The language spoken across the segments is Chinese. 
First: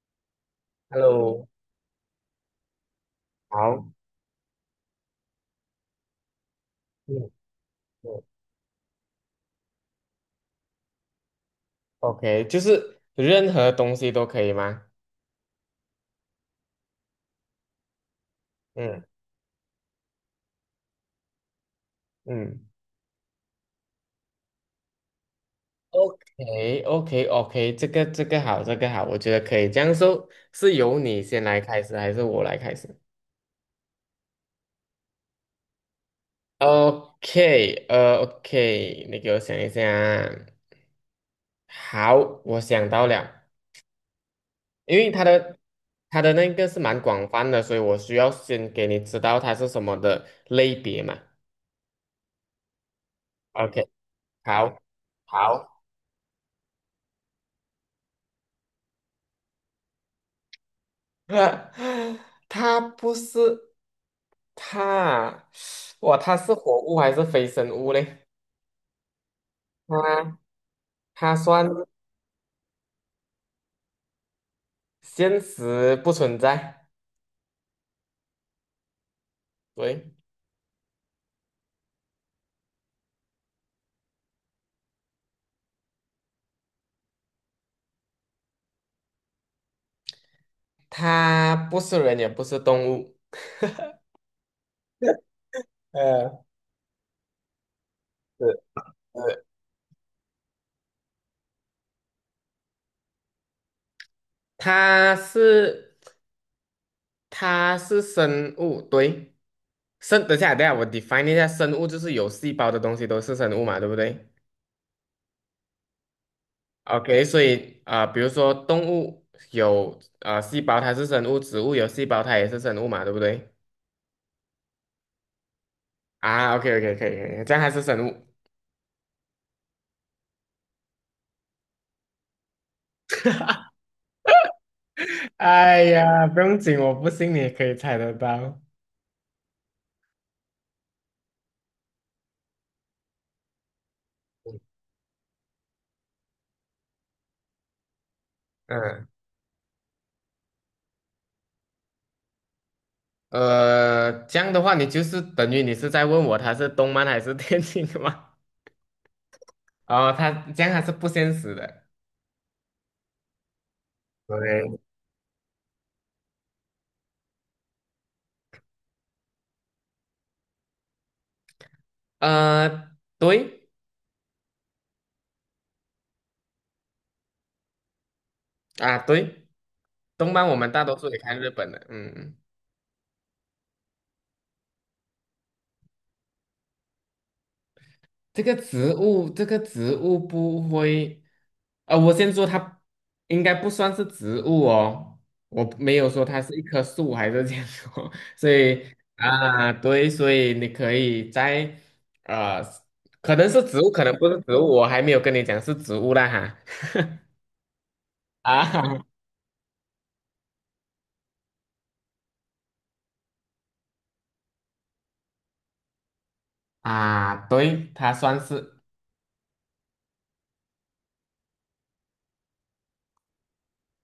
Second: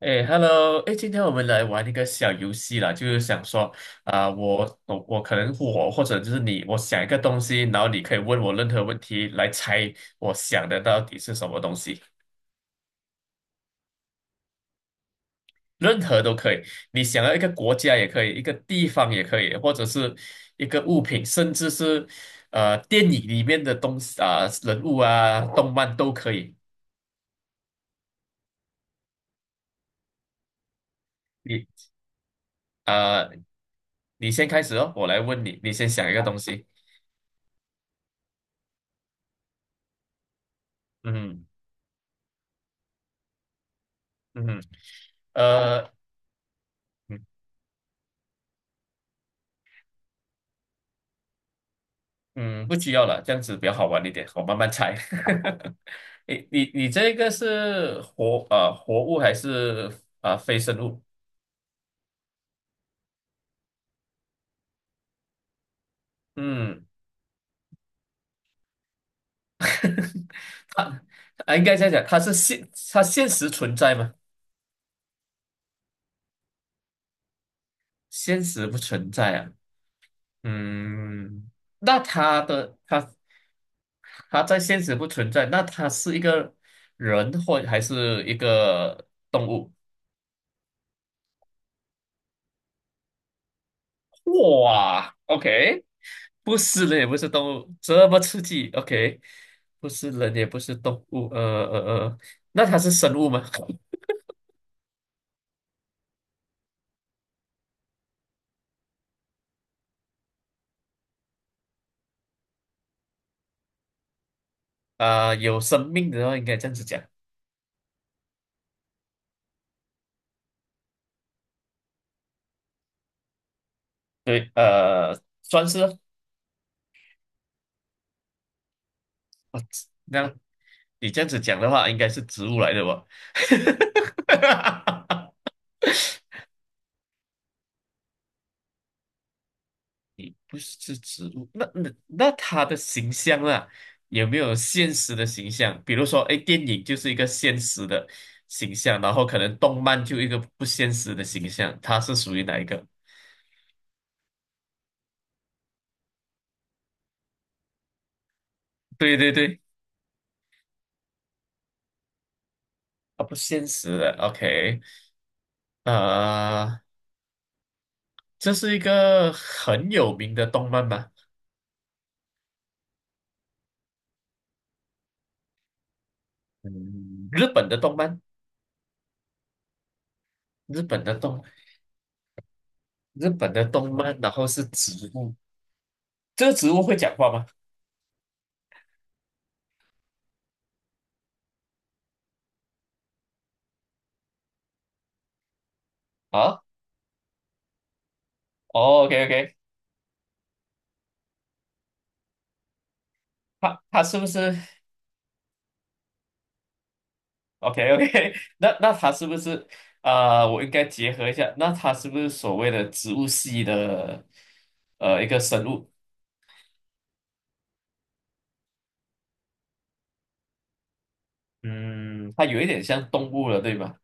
哎，Hello，哎，今天我们 Hello，来玩一个小游戏啦，就是想说好，我可能我或者就是你，我想一个嗯东西，然后你可以嗯问我任何问题来猜我想的到底是什么东西，，OK，就是任何东西都可以吗？任何都可以。你想要一个国家也可以，一个地嗯方也可以，或者是一个物品，甚至是嗯，电影里面的东西啊、人物啊、动漫 o 都可以。k o k o k 这个好，这个好，我觉得可以。这样说是由你先来你开始，还是我来开始啊、呃你先开始哦，我来问你，你先想一个东西。？OK，OK，你给我想一下啊嗯好，我想到了，嗯，因为它的呃。它的那个是蛮广泛的，所以我需要先给你知道它是什么的类别嘛。嗯，不需要了，这样子比较好 OK，玩一点，我慢慢好，猜。好，你这个是活活物还是非生物？它不是它啊，哇，它是活嗯，物还是非生物嘞？它它它应算该这样讲，它是现现实存在吗？现实不存在，现实不存在啊。对，嗯，那它的它在现实不存在，那它是一个人或还是一个动物？它不是人也不是动物，哇，OK，呃，不是人也不是动物，这么刺激，OK，不是人也不是动物，呃，那它是生物吗？它是它是生物，对，生，等一下等一下，我 define 一下，生物就是有细胞的东西都是生物嘛，对不对有生命的话应该这样子讲，？OK,所以啊、比如说动物有啊细胞，它是生物；植物有细胞，它也是生物嘛，对不对？对，算是啊，啊，OK OK 可以可以，这样还是生物。那你这样子讲的话，应该是植物来的吧？哎呀，不用紧，我不信你也可以猜得到。不是植物，那它的形象啦，有没有现实的形象？比如说，哎，电影就是一个现实的形象，嗯，然后可能动漫就一个不现实的形象，它是属于哪一个？这样的话，你就是等于你是在问我它是动漫还是电竞的吗？对对对，哦，它这样还是不现实的。啊，不现实的对。，OK，呃，这是一个很有名的动漫吗？呃，对嗯，日本的动漫，啊，对，动漫我们日大多本数的也看动，日本的。嗯，日本的动漫，然后是植物，这个植物会讲话吗？这个植物不会。啊，我先说它应该不算是植物哦，我没有说它是一啊，棵树还是这样说，所以哦，OK OK，啊，对，所以你可以在呃，可能是植它物，它可能是不不是是？植物，我还没有跟你讲是植物啦哈。OK OK，那那啊它是不是我应该结合一下，那它是不是所谓的植物系的一个生物？啊，对，它算是嗯，它有一点像动物了，对吧？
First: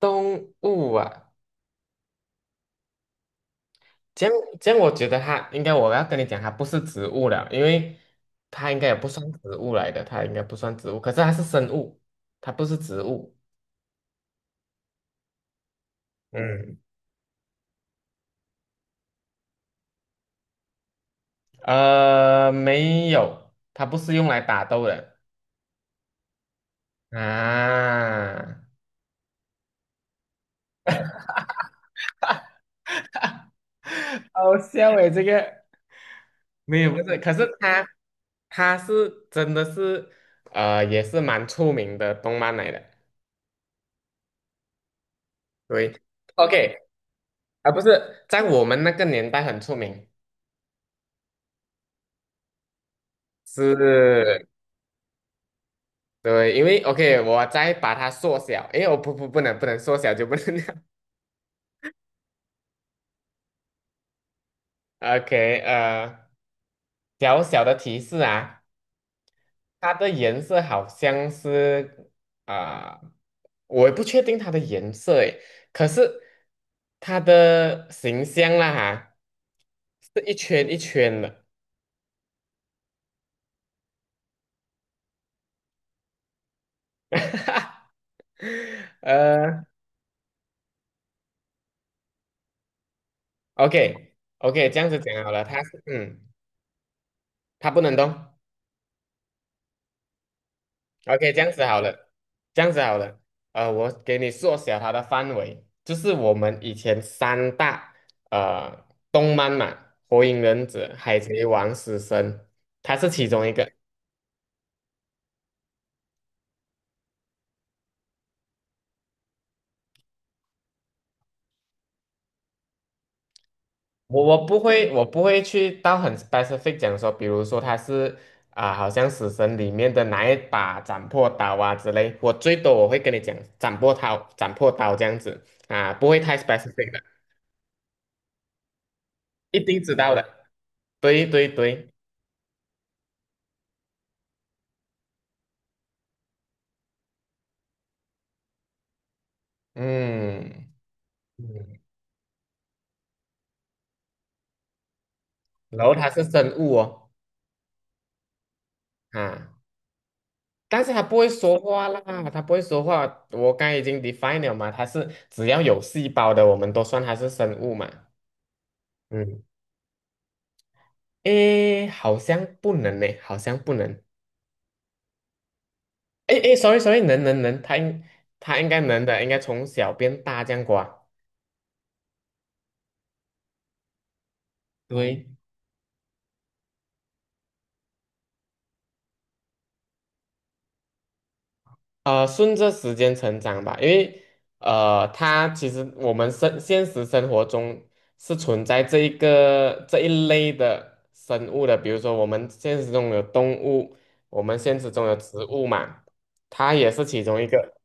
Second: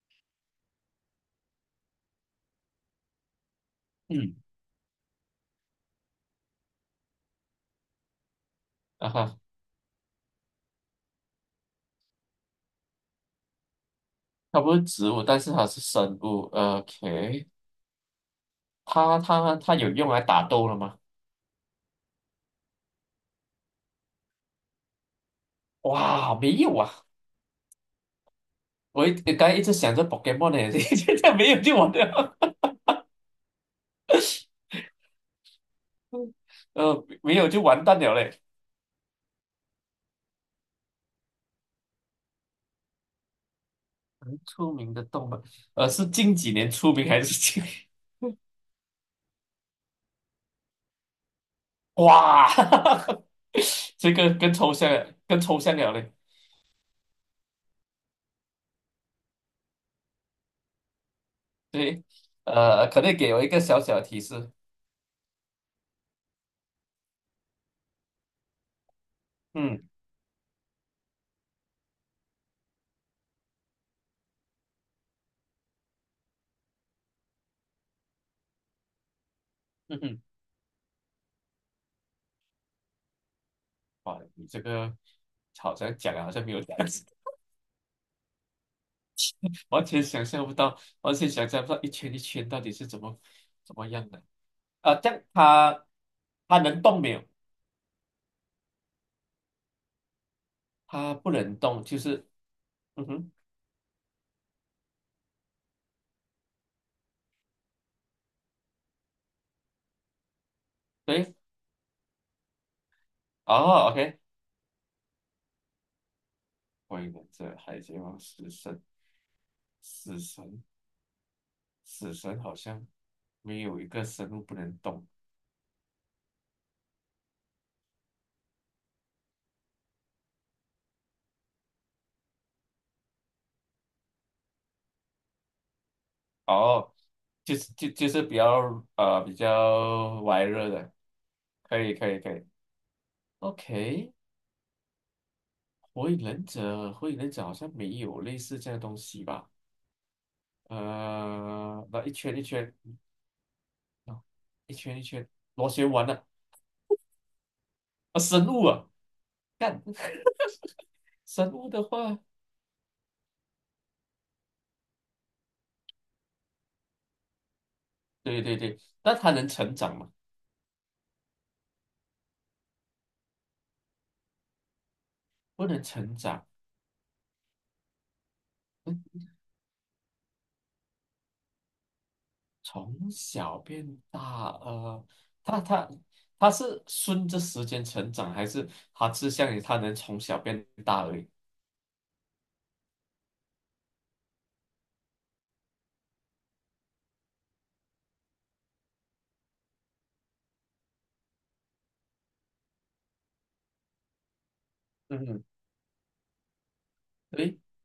动物啊。这样嗯，这样，我觉得它应该我要跟你讲，它不是植物了，因为它应该也不啊算哈，植物来的，它应该不算植物，可是它是生物，它不是植物。它不是植物，但是它是生物。嗯。OK，它有用来打斗了吗？没有，它不是用来打斗的哇，没有啊！啊，我刚才一直想着 Pokemon 呢，现在没有就完了，好笑诶，这个 没有，不呃，是，可没是有就完它蛋了嘞。它是真的是也是蛮出名的动漫来的，很出名的动漫，呃，对是近几年，OK 出名还是近？啊，不是在我们那个年代很出名，哇，是，这个更抽象了，更抽象了嘞。对，因为 OK,我再把它缩小，诶，我不能缩小就不能 对，呃，可能给我一个小小的提示。，OK,小小的提示啊。嗯它的颜色好像是啊、我也不确定它的颜色诶，可是它的形象啦哈，嗯哼，是一圈一圈的，哇，你这个好像讲了，好像没有讲，呃 完全想象不到，完全想象不到一圈一圈到底是怎么，OK 怎么样的。OK,这样子这样讲好了，它是它嗯，能动没有？它不能动，它不 OK,这样能子好动，就了，是这样子好嗯了，哼，我给你缩小它的范围，就是我们以前三大呃动漫嘛，《火影忍者》《海对，贼王》《死神》，它是其中一哦个。，OK，关于这海贼王死神，死神，死神好像没有一个我生物我不不能会，我动。不会去到很 specific 讲说，比如说它是啊、好像《死神》里面的哪一把斩魄刀啊之类，我最多我会跟你讲斩破刀、斩破刀这样子啊、不会太 specific 哦，的，就是是比较比一定知道较的。玩热的，对对可对，以可以可以，OK，火影忍者好像没有类似这样的东西吧？嗯。嗯，呃，那一圈一圈，啊，一圈一圈螺然旋后丸它是的生物哦，啊，生物啊，啊，干但是它不会生说物的话啦，话，它不会说话。我刚才已经 define 了嘛，它是只要有细胞的，我们都算它是生物嘛。对对对，那它嗯，能成长吗？诶，好像不能呢，好像不能。不能成诶长，诶，sorry sorry,能能能，它应该能的，应该从小变大这样过啊。从小变大，呃，对，他他他是顺着时间成长，还是他是想你，他能从小变大而已？顺着时间成长吧，因为它其实我们现实生活中是存在这一个这一类的生物的，比如说我们现实中有动物，我们现实中有植嗯物嘛，它也是其中一诶，个。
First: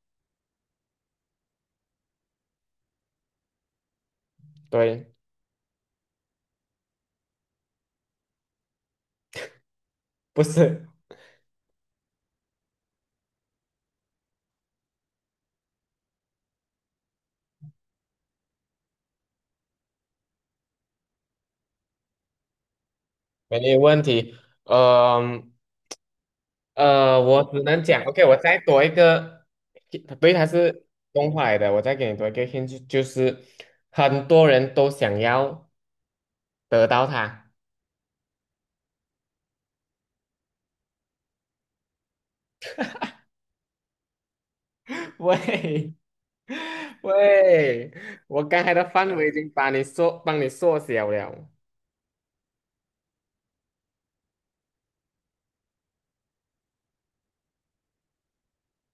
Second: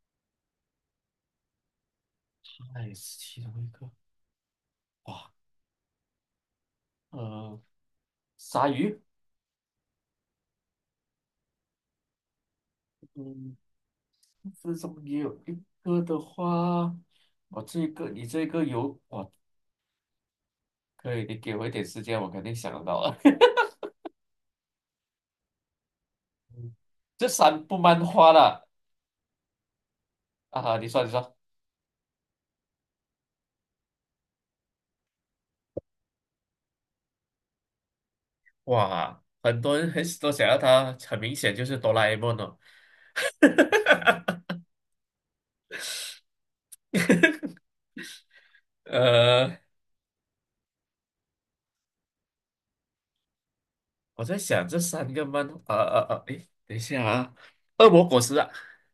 那哎，是其中一个，对，哇，呃，鲨鱼，不是，嗯，这中也有一个的话，我这个你这个有，哇，可以，你给我一点时间，我肯定想得到了。没有问题。呃嗯这我只三部能讲漫，OK,画我再了多一个，对，它啊，是你说你动说，画来的，我再给你多一个 hint,就是很多人都想要得到它。哇，很多人很都想要它，很明显就是哆啦 A 梦哦。哈哈哈 喂喂，我刚才的范围已经呃，把你缩，帮你缩小了。我在想这三个漫，诶，等一下啊，恶魔果实啊，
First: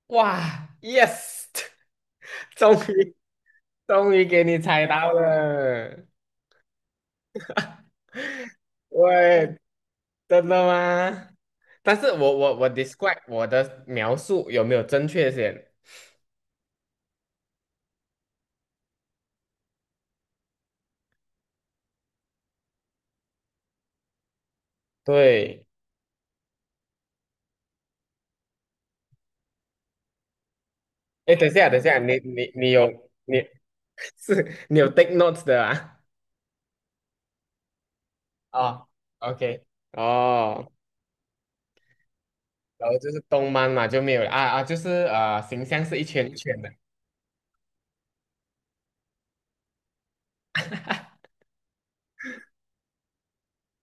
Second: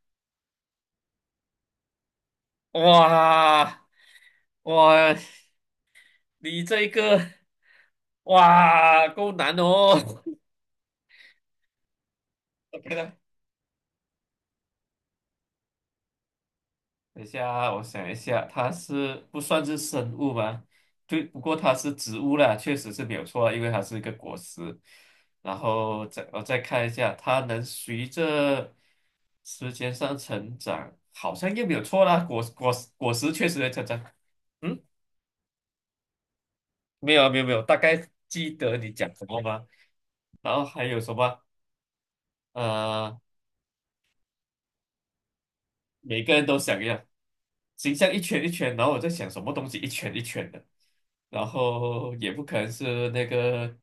哇，yes,终于哇终于给你猜到哇，了。你这个哇够难喂，哦 真的吗？但是，OK 了，我的描述有没有正确些？等一下，我想一下，它是不算是生物吗？对，不过它是植物啦，确实是没有错啊，因为它是一个果实。然对，后再我再看一下，它能随着时间上成长，好哎，等一像又下没等有一下，错你啦。果你你果有果实你 确实在成长。是你嗯，有 take notes 的啊？没有啊没有没有，大概记得哦你讲什么，OK,吗？然后哦。还有什么？然后就是呃，动漫嘛，就没有了啊啊，就是形象是一每圈个一人都圈的。想一样，形象一圈一圈，然后我在想什么东西一圈一圈的。然后也不可能是那个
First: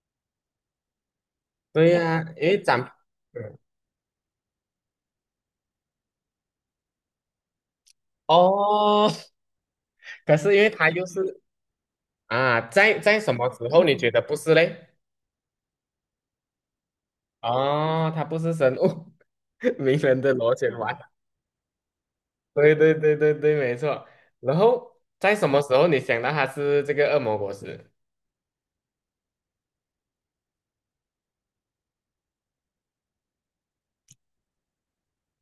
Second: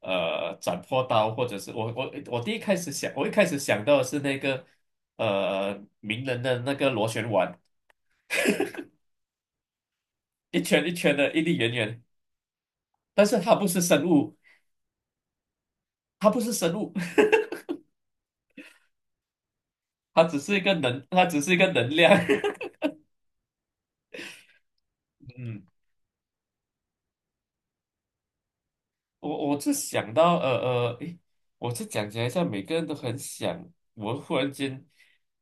斩破刀，或者是对呀、我因第一为开长始想，我一开始嗯想到的是那个名人的那个螺旋丸，哦，可是因一为圈它一又圈的，是一粒圆圆，啊，在但什是么它不时是候你生觉得不物，是嘞？它不是生物，哦，它不是生物，名 人它的只螺是一个旋丸。能，它只是一个能量。对对对对对，没错。然后在什么嗯，时候你想到它是这个恶魔果实？我是想到呃，诶，我是讲起来像每个人都很想，我忽然间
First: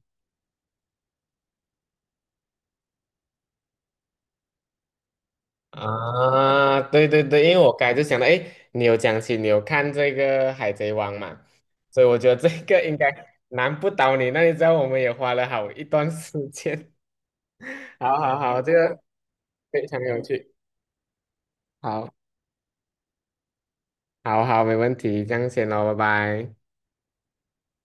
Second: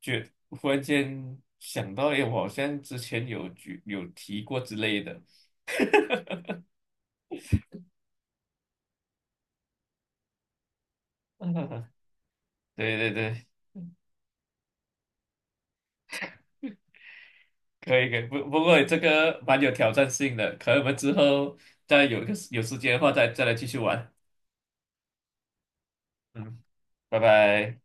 觉，忽然间想到，诶，我好像之前有举有提过之类的。啊，对对对，因为我刚才就想到，哎，你有讲起你有看这个《海贼王》嘛，嗯，所以我觉得这个应对该对对，难不嗯倒你。那你知道我们也花了好一段时间，可 以可好以，好好，不这过这个个蛮有非挑常战有性趣，的，可能我们之后再好，有一个有时间的话再来继续玩。好好，没问题，这样先咯，拜拜。嗯，拜拜。